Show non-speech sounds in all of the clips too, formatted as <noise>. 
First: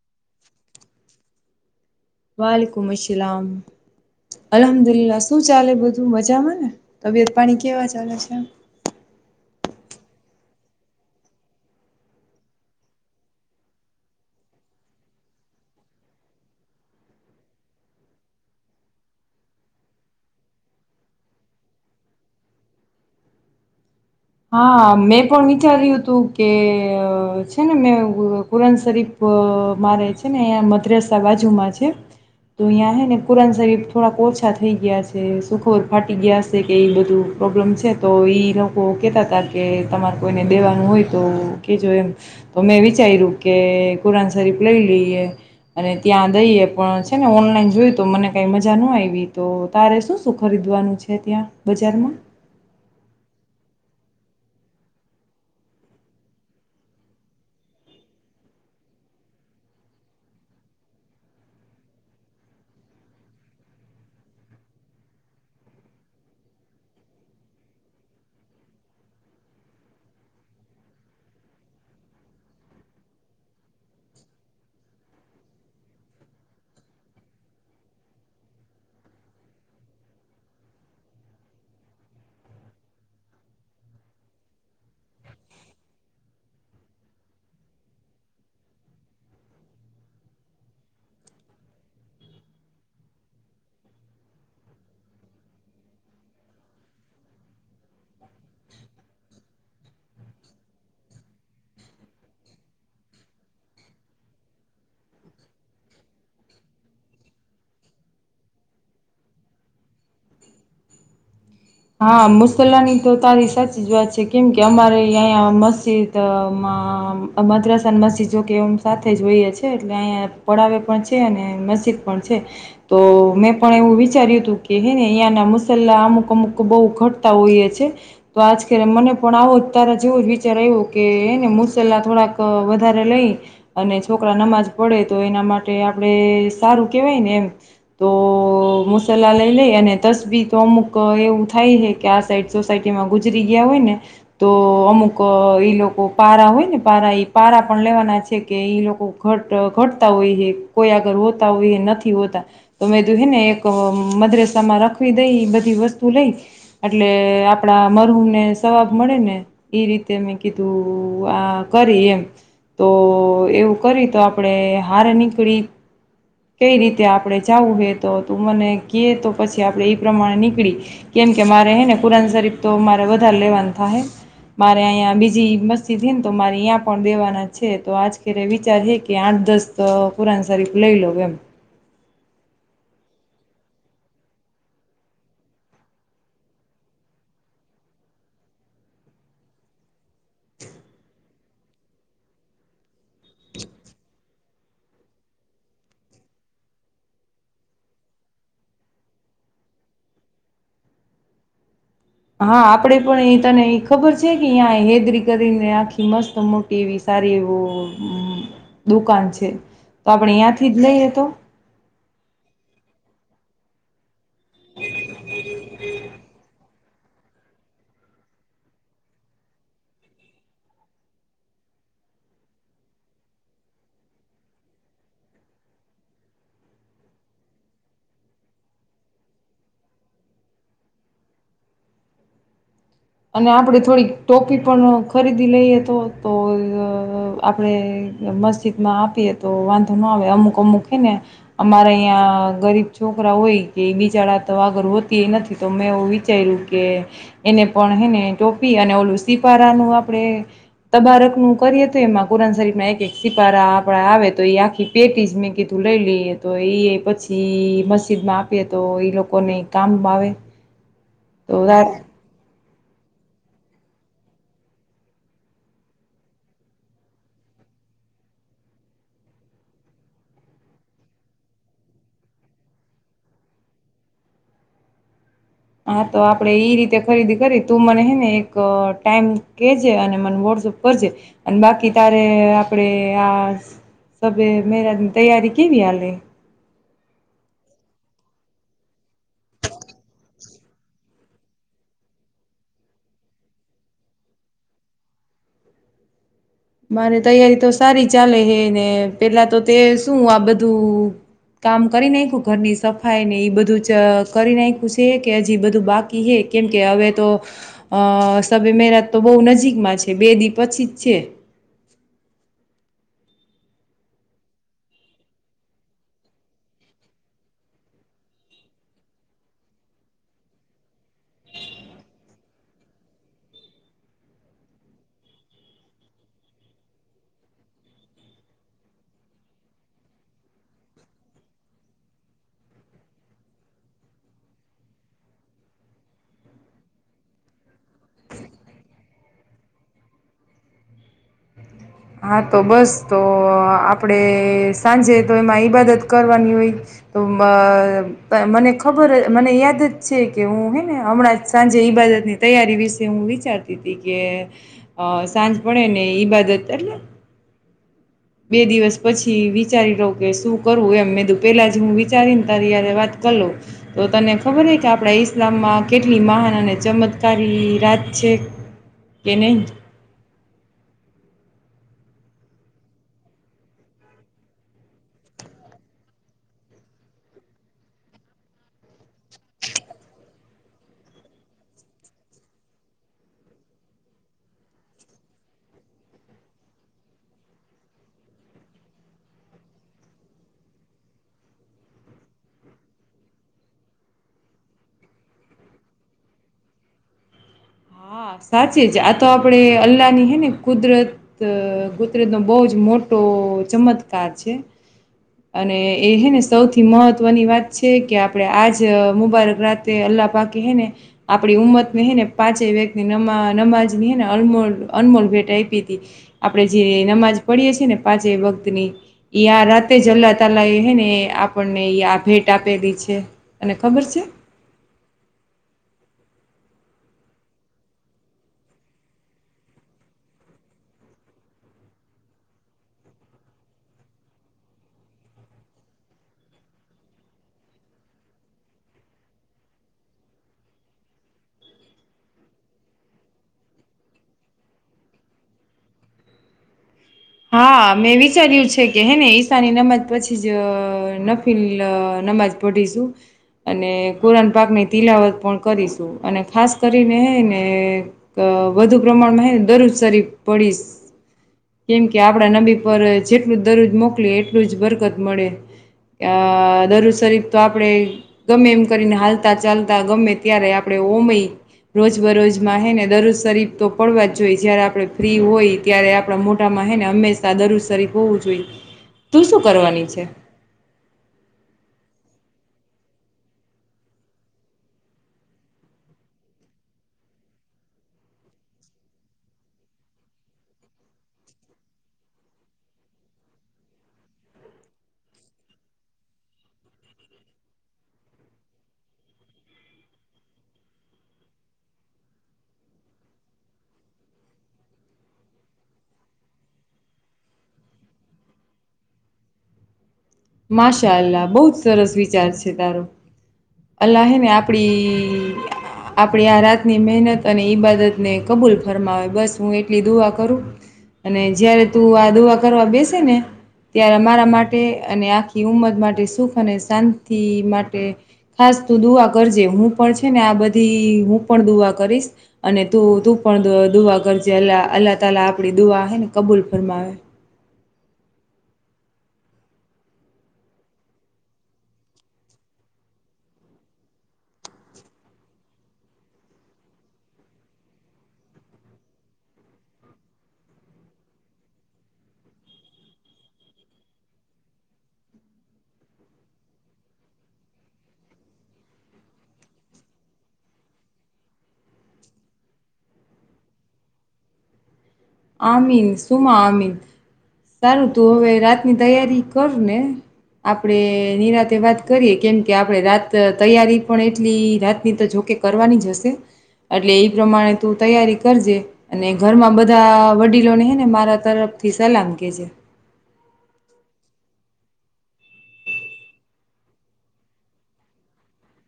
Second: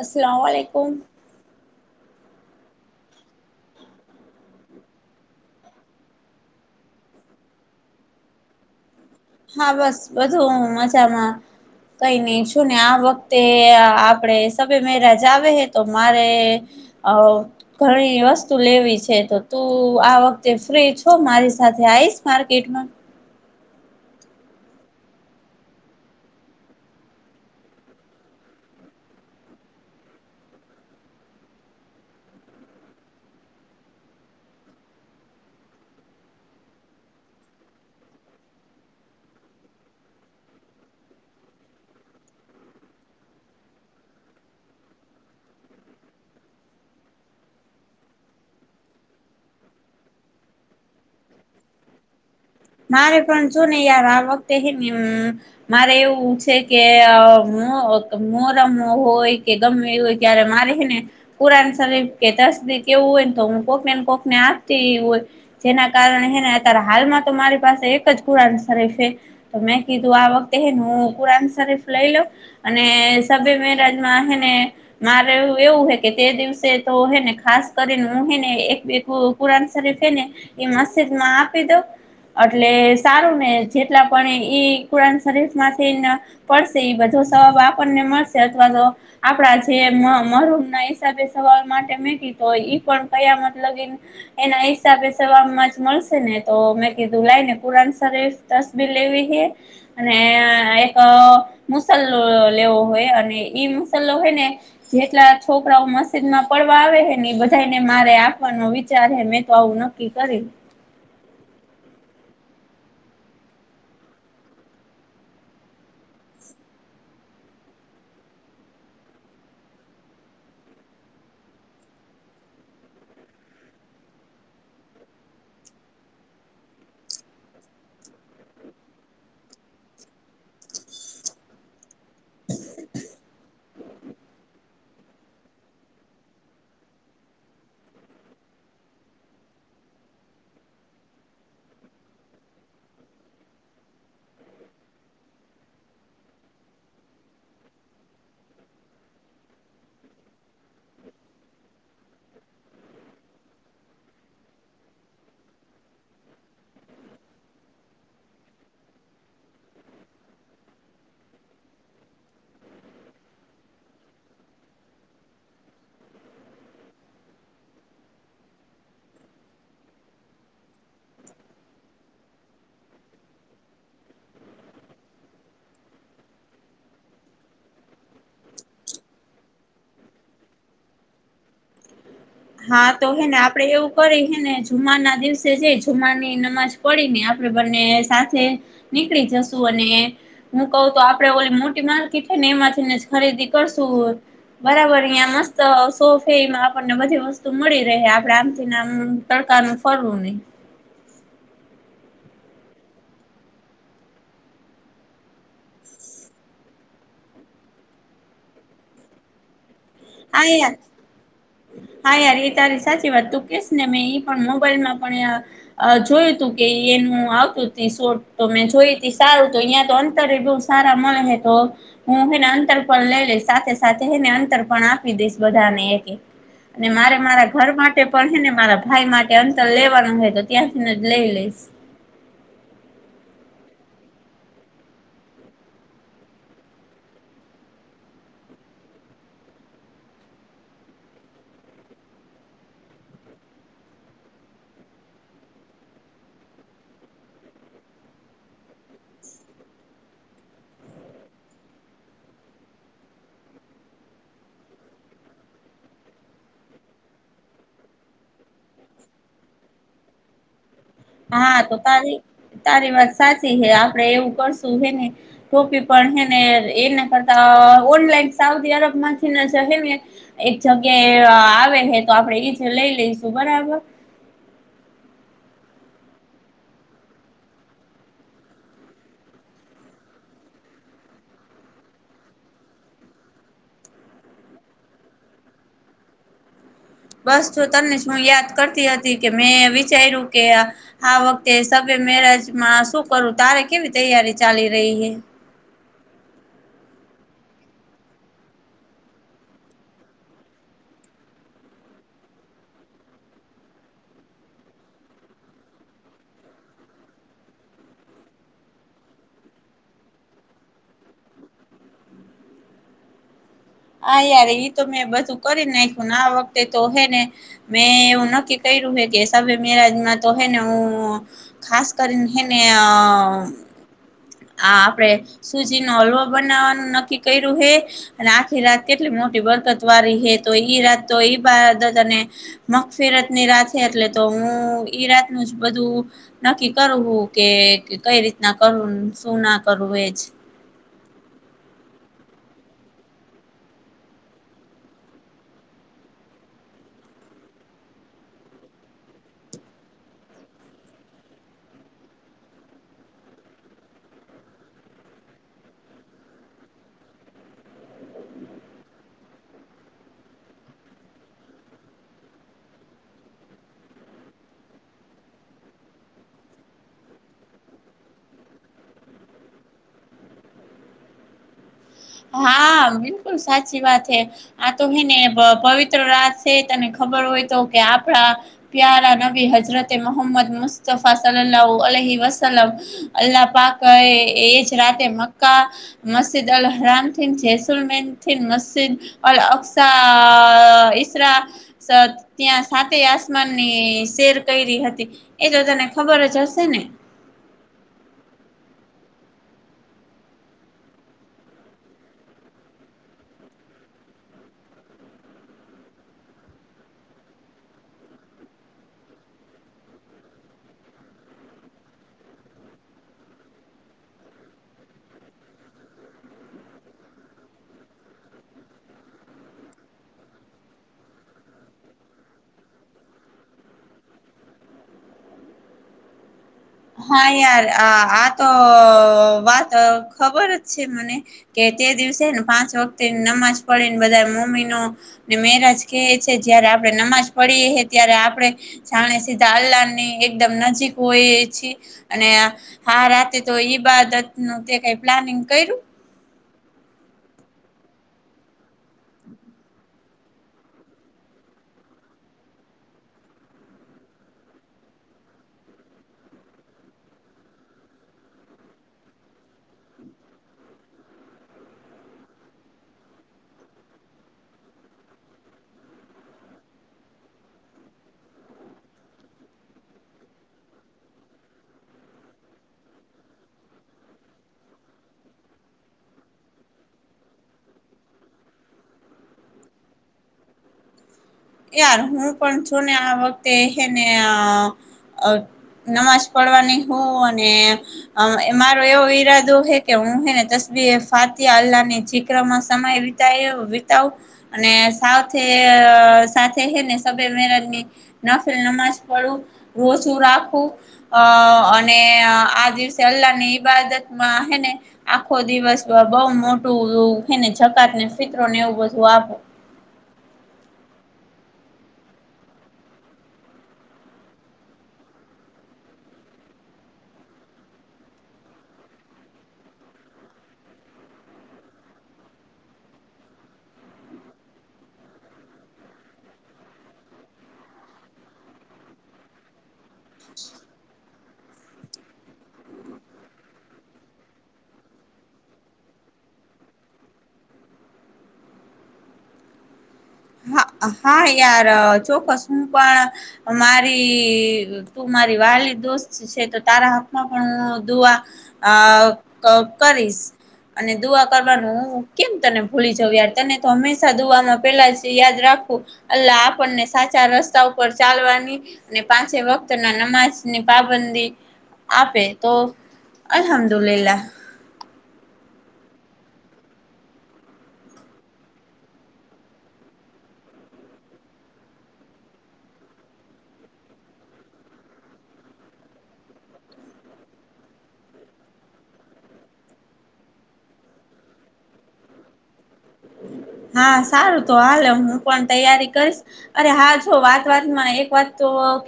અસલા માલીકુમ. વલીકુમ ઈ અસલામ. અલ્હમદુલ્લા શું ચાલે બધું મજામાંને તબિયત પાણી કેવા ચાલે છે? <unintelligible> હા બસ બધું મજામાં. કઈ નઈ શું ને આ વખતે આપડે સભે મેરાજ આવે હે તો મારે અ ઘણી વસ્તુ લેવી છે તો તું આ વખતે ફ્રી છો મારી સાથ. થે આઈસ માર્કેટમાં. હા મેં પણ વિચાર્યું હતું કે છે ને મેં કુરાન શરીફ પ મારે છે ને મદ્રાસ બાજુમાં છે. તો અહં હ ને કુરન શરીફ થોડાક ઓછા થઈ ગયા છે સુખોર ફાટી ગયા છે કે એ બધું પ્રોબ્લેમ છે તો ઈ લોકો કહેતા હતા કે તમારે કોઈને દેવાનું હોય તો કહેજો એમ તો મેં વિચાર્યું કે કુરન સરિફ લઈ લીએ અને ત્યાં દઈએ પણ છે ને ઓનલાઈન જોયું તો મને કઈ મજા ન આવી તો તારે શું શું ખરીદ વધોવાનું છે ત્યાં બજારમાં. મારે પણ જો ને યાર આ વખતે હ ને મારે એવું છે કે અ <unintelligible> મોરમો હોય કે ગમે એવું હોય ત્યારે મારે છેને કુરાણ <unintelligible> કે ન કેવું હોય ને તો હું કોકનેને કોક ને આપતી હોય જેના કારણેને અત્યારે હાલમાં તો મારી પાસે એક જ કુરાન શરીફ છે તો મેં કીધું આ વખતે એનું કુરાન શરીફ લઈ લઉ. અને સભે મેરાજમાં હેને મારે એવું હે કે તે દિવસે તો હેને ખાસ કરીને મુ હિ ને એક કુરાન શરીફ છે ને એ મસ્જિદ માં આપી દઉ. એટલે સારું ને જેટલા પણ ઈ કુરાન શરીર માંથી પડશે બધું જવાબ આપણને મળશે અથવા તો આપડા જે મ મરૂુમ ના હિસાબે સવાલ માટે મેકી તો ઈ પણ કયા મતલબ એના હિસાબે સવામ માં જ મળશે ને તો કીધું લને કુરાન શરીફ તસબર લેવી છે અને એક મુસા લે લેવો હોય અને ઈ મુસલો હોય ને જેટલા છોકરાઓ મસ્જિદમાં પડવા આવે બધાને મારે આપવાનો વિચાર હે મેં તો આવું નક્કી કરી. હ હા મુસલાની તો તારી સાચી જ વાત છે કેમ કે અમારે અહં મસ્જિદમાં મા મદ્રાસ અને મસ્જિદ જો કે એમ સાથે જોઈએ છે એટલે અહીંયા પડાવે પણ છે અને મસ્જિદ પણ છે તો મેં પણ એવું વિચાર્યું હતું કે હેને અહંના મુસલા અમુક અમુક બો ઘટતા હોઈએ છે તો આજ મને પણ આવો જ તારા જેવો જ વિચાર આવ્યો કેને મુસલા થોડાક વધારે લઈ અને છોકરા નમાજ પડે તો એના માટે આપણે સારું કેવાય ને એમ તો મુસાલા લઈ લઈ અને તસબી તો અમુક એવું થાય હ કે આ સાઈડ સોસાયટીમાં ગુજરી ગયા હોય ને તો અમુક એ લોકો પારા હોય ને પારા એ પારા પણ લેવાના છે કે લોકો ઘટતા હોય કોઈ આગળ હોતા હોય. નથી હોતા તો મેું હેને એક મદરેસા માં રખવી દઈ બધી વસ્તુ લઈ એટલે આપડા મરુ ને સવાબ મળે ને એ રીતે મેં કીધું કરી એમ તો એવું કરી તો આપણેે હાર નીકળી કઈ રીતે આપણે જવું હે તો તું મને ક તો પછી આપણે એઈ પ્રમાણે નીકળી- કેમ કે મારે હ ને કુરાન શરીફ તો મારે વધારે લેવાનું થાય હ. મારે અહીંયા બીજી મસ્તી થ ને તો મારે અં પણ દેવાના છે તો આજ ખરે વિચાર હ કે આ દસ તો ખુરાન શરીફ લઈ લોઉ એમ. હા તો હેને આપડે એવું કરી હે ને જુમા ના દિવસે જઈ જુમારની નમાજ પડીને આપણે બંને સાથે નીકળી જશું અને હું કઉ તો આપડે ઓલી મોટી માલકી થઈ ને એમાંથી ને જ ખરીદી કરશું બરાબર અં મસ્ત સોફેમાં આપણને બધીસ્ મળી રહે આપડે આમથી ના આમ તડકાનું ફરવું નહી. હા આપડે પણ એ તને ખબર છે કે અં હેદરી કરીને આખી મસ્ત મોટી એવી એવું દુકાન છે. તો આપણે હા ત્યાંથી યાર જ લઈએ તો હા યાર એ તારી સાચી વાત તું. કે ને મે એ પણ મોબાઈલમાં પણ અ જોયું તું કે એનું આવતું ત શોટ તો મેં જોઈ ત સારું તો અહિયાં તો અંતર એટલું મળે તો હું એને અંતર પણ લઈ લઈ સાથે સાથે એને અંતર પણ આપ આપી દઈશ બધાને એક એક અને મારે મારા ઘર માટે પણ છે ને મારા ભાઈ માટે અંતર લેવાનું હોય તો ત્યાંથીને જ લઈ લઈશ. અને આપણે થોડીક ટોપી પણ ખરીદી લઈએ તો તો આપણે મસ્જિદમાં આપીએ તો વાંધો ન આવે અમુક અમુક થઈ ને અમારે અહીં ગરીબ છોકરા હોય કે બિચાડા તો આગળ હોતી એ નથી તો મેં એવું વિચાર્યું કે એને પણ હને ટોપી અને ઓલું સિપારાનું આપડે તબાારક નું કરીએ તો એમાં કુરાન શરીફ ના એક એક સિપારા આપડા આવે તો એ આખી પેટી જ મેં કીધું લઈ લઈએ તો એ પછી મસ્જિદ માં આપીએ તો એ લોકોને કામમાં આવે હા તો ત તારી વાત સાચી હે આપડે એવું કરશું હેને ટોપી પણ હે ને એના કરતા ઓનલાઈન સાઉદી અરબ માંથી જ એક જગ્યાએ આવે હ તો આપડે લઈ લઈશું બરાબર. હા તો આપડે ઈ રીતે ખરીદી કરી તું મને હે ને એક ટાઈમ કેજે અને મને વ કરજે અને બાકી તારે આપડે આ સબ મેરા તૈયારી કે ભ હાલે બસ તમને શું યાદ કરતી હતી કે મેં વિચાર્યું કે આ વખતે મેરેજમાં શું કરું તારે કેવી તૈયારી ચાલી રહી હ મારે તૈયારી તો સારી ચાલે હે ને પેલા તો તે શું આ બધું કામ કરી નાખ્યું ઘરની સફાઈ ને એ બધું જ કરી નાખ્યું છે કે હજી બધું બાકી હ કેમ કે હવે તો અ સબે મેરાત તો બહુ નજીકમાં છે બેદી પછી જ છે- હા યાર ઈ તો મેં બધું કરી નાખ્યુંને આ વખતે તો હે ને મેં એવું નક્કી ક કે મેરાજમાં તો હેને હું ખાસ કરીને હેને આ આપડે સુજી નો હલવો બનાવાનું નક્કી કર્યું હે રાત કેટલી મોટી બરકત વાળી હે તો ઈ રાત તો ઈબાદત અને મગફીરત ની એટલે તો હું ઈ રાત ન જ બધું નક્કી કરું હું કે કઈ રીતના કર શું ના કરું એ જ <inaudible> હા તો બસ તો આપડે સાંજે તો એમાં ઈબાદત કરવાની હોય તો મ મને ખબર મને યાદ જ છે કે હું હે ને હમણાં સાંજે ઈબાદતની તૈયારી વિશે હું વિચારતી હતી કે સાંજ પડે ને ઈબાદત એટલે બે દિવસ પછી વિચારી લો કે શું કરવું એમ મેં દું પેલા જ હું વિચારી ને તારી્યારે વાત કલો તો તને ખબર હો કે આપણા ઈસ્લામમાં કેટલી મહાન અને ચમત્કારી રાજત છે કે કેને હા બિલકુલ સાચી વાત છે આ તો હે ને પવિત્ર રાત છે તને ખર હોય તો કે આપણા પ્યારા નબી હજરતે મોહમદ મુસ્તફા સલા અ વસલમ અલ્લાહ પાક એજ રાતે મક્કા મસ્જિદ રામ થ જૈસુલમન થ મસ્જિદ અકસ ઇસરા ત્યાં સાતે આસમાનની શેર કરી હતી એ તો તને ખબર જ હશે ને હા હા સાચી જ આ તો આપણે અલ્લાહની હૈ ને કુદરત કુદરતનો બહુ જ મોટો તો ચમત્કાર છે અને એ હેને સૌથી મહત્વની વાત છે કે આપડણે આજ મુબારક રાતે અ અલ્લાહ પાકી હ ને આપણી ઉંમત ને હે ને પાંચે વ્યક્તિ નમાં નમાજ નીને અ અનમોળ ભેટ આપી હતી આપડે જે નમાજ પડીએ છીએ ને પાંચે વખત ની આ રાતે જલ્લા તાલા એ હે ને આપણને આ ભેટ આપેલી છે અને ખબર છે હા યાર આ આ તો વાત ખબર જ છે મને કે દિવસેને પાંચ વખતે નમાજ પડેને બધા મમ્મી નું ને મેરાજ ક છે જયારે નમાજ પડીએ ત્યારે આપણે જાણે સીધા અલ્લાહ ની એકદમ નજીક હોઈએ છીએ અને હા રાતે તો ઈબાદત નું કઈ પ્લાનિંગ કર્યું હા મેં વિચાર્યું છે કે હે ને ઈશાની નમજ પછી જ નફીલ મજપટીશું અને કુરાન પાકની તિલાવત પણ કરીશું અને ખાસ કરીને ને વધુ પ્રમાણમાં હને દરરોજ સારી પડીશ કેમ કે આપડા નબી પર જેટલું દરરોજ મોકલી એટલું જ બરકત મળે અ દર શરીફ તો આપણે ગમે એમ કરીને હાલતા ચાલતા ગમે ત્યારે આપણે ભૂમિ રોજ બરોજમાં હે ને દરરોજ શરીફ તો પડવા જોઈએ જયારે આપણે ફ્રી હોય ત્યારે આપણા મોટા માં હેને હંમેશા દર સરીફ હોવું જોઈએ તું શું કરવાની છે યાર હું પણ છું ને આ વખતે હ ને નમાજ પડવાની હું અને એ મારો એવો ઈરાદો હે કે હું હે દસ ફાતે અલ્લાહની જક્રમાં સમય વિતા વિતાવ અને સાથે અ સાથે ને સ મેજની નફલ નમાજ પડું રોજું રાખવું આ અને આ દિવસે અલ્લાહ ની ઈબાદતમાં હેને આખો દિવસ બઉ મોટુંને જકાત ને ફિતરો ને એવું બધું આપું <unintelligible> માશાલાહ બહુ જ સરસ વિચાર છે તારો અલ્લાહ ને આપડી આપડી આ રાતની મહેનત અને ઈબાદતને કબૂલ ફરમાવે બસ હું એટલી દુઆ કરું અને જયારે તું આ દોવા કરવા બેસે ને ત્યારે મારા માટે અને આખી ઉમદ માટે સુખ અને શાંતિ માટે ખાસ તું દુઆ કરજે હું પણ છે ને આ બધી હું પણ દુઆ કરીશ અને તું તું પણ દુઆ કરજે અ અલ્લાહ તલા આપડી દુઆ હ ને કબૂલ ફરમાવે હા યાર ચોક્કસ હું પણ મારી તું મારી વાત ખાલી દોસ્ત છે, તો તારા હાથમાં પણ હું <unintelligible> દુઆ આ કરીશ, અને દુઆ કરવાનું હું કેમ તને ભૂલી જઉં યાર તને તો હંમેશા દુમાં પેલા જ યાદ રાખું અલ્લાહ આપણને સાચા રસ્તા ઉપર ચાલવાની ને પાંચ વખત ના નમાજ ની પાબંદી આપે તો અલ્હમદુલિલાહ. અમિન સુમા અમિન સારું તું હવે રાતની તૈયારી કર ને, આપડે નિરાતે વાત કરીએ કેમ કે આપણે રાત તૈયારી પણ એટલી રાતની તો જોખ કરવાની જ હશે એટલે એ પ્રમાણે તું તૈયારી કરજે અને ઘરમાં બધા બધા વડીલોને હે ને મારા તરફથી સલામ કે જે. હા સારું તો હાલે હું પણ તૈયારી કરીશ અરે હા જો વાત વાતમાં એક વાત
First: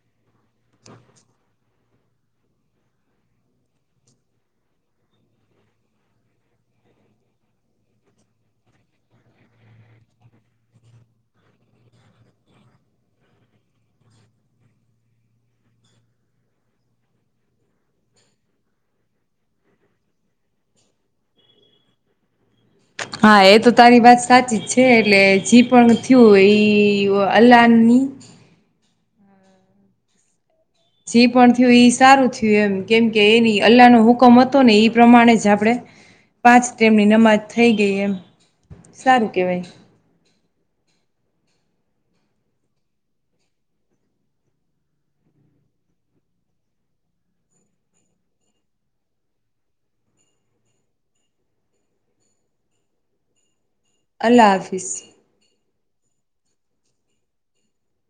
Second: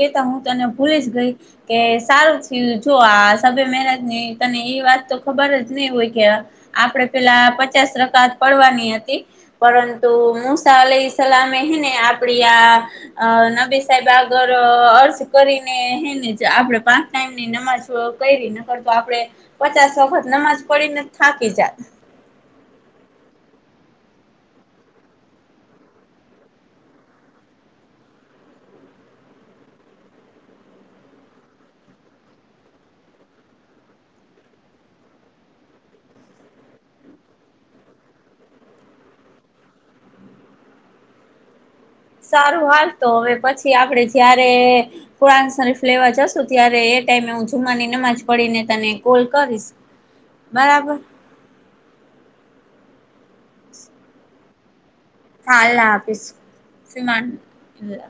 કેતા હું તને ભૂલી જ ગઈ કે સારુંથી જો આ સભે મનજ ની ત- એ વાત તો ખબર જ નહ હોય કે આપડે પેલા પચાસ રકાત પડવાની હતી. પરંતુ મુસા અલે સલામે હેને આપડી આ નબી સાહેબ આગ <unintelligible> અર્થ કરીને હેને <unintelligible> આપણે પાંચ ટાઈમની નમાજ કરીને કરર <unintelligible> તો આપડણે પચાસ વખત નમાજ પડીને થાકી જાત. <inaudible> હા એ તો તારી વાત સાચી જ છે એટલે જે પણ થયું એ અલ્લાહની હ <unintelligible> જે પણ થયું એ સારું થયું એમ કેમ કે એની અલ્લાહનો હુકમ હતો ને એ પ્રમાણે જ આપણેે પાંચ તેમની નમાજ થઈ ગઈ એમ સારું કેહેવાય. સારું હાલ તો હવે પછી આપડે જયારે ફસ <unintelligible> ફ્લેવર જશું ત્યારે ટાઈમે હું જુમમાની નમાજ પડીને તને કોલ કરીશ. બરાબર. અલ્લાહ હાફિઝ. હા અલ્હા હાફિજ મા. <unintelligible>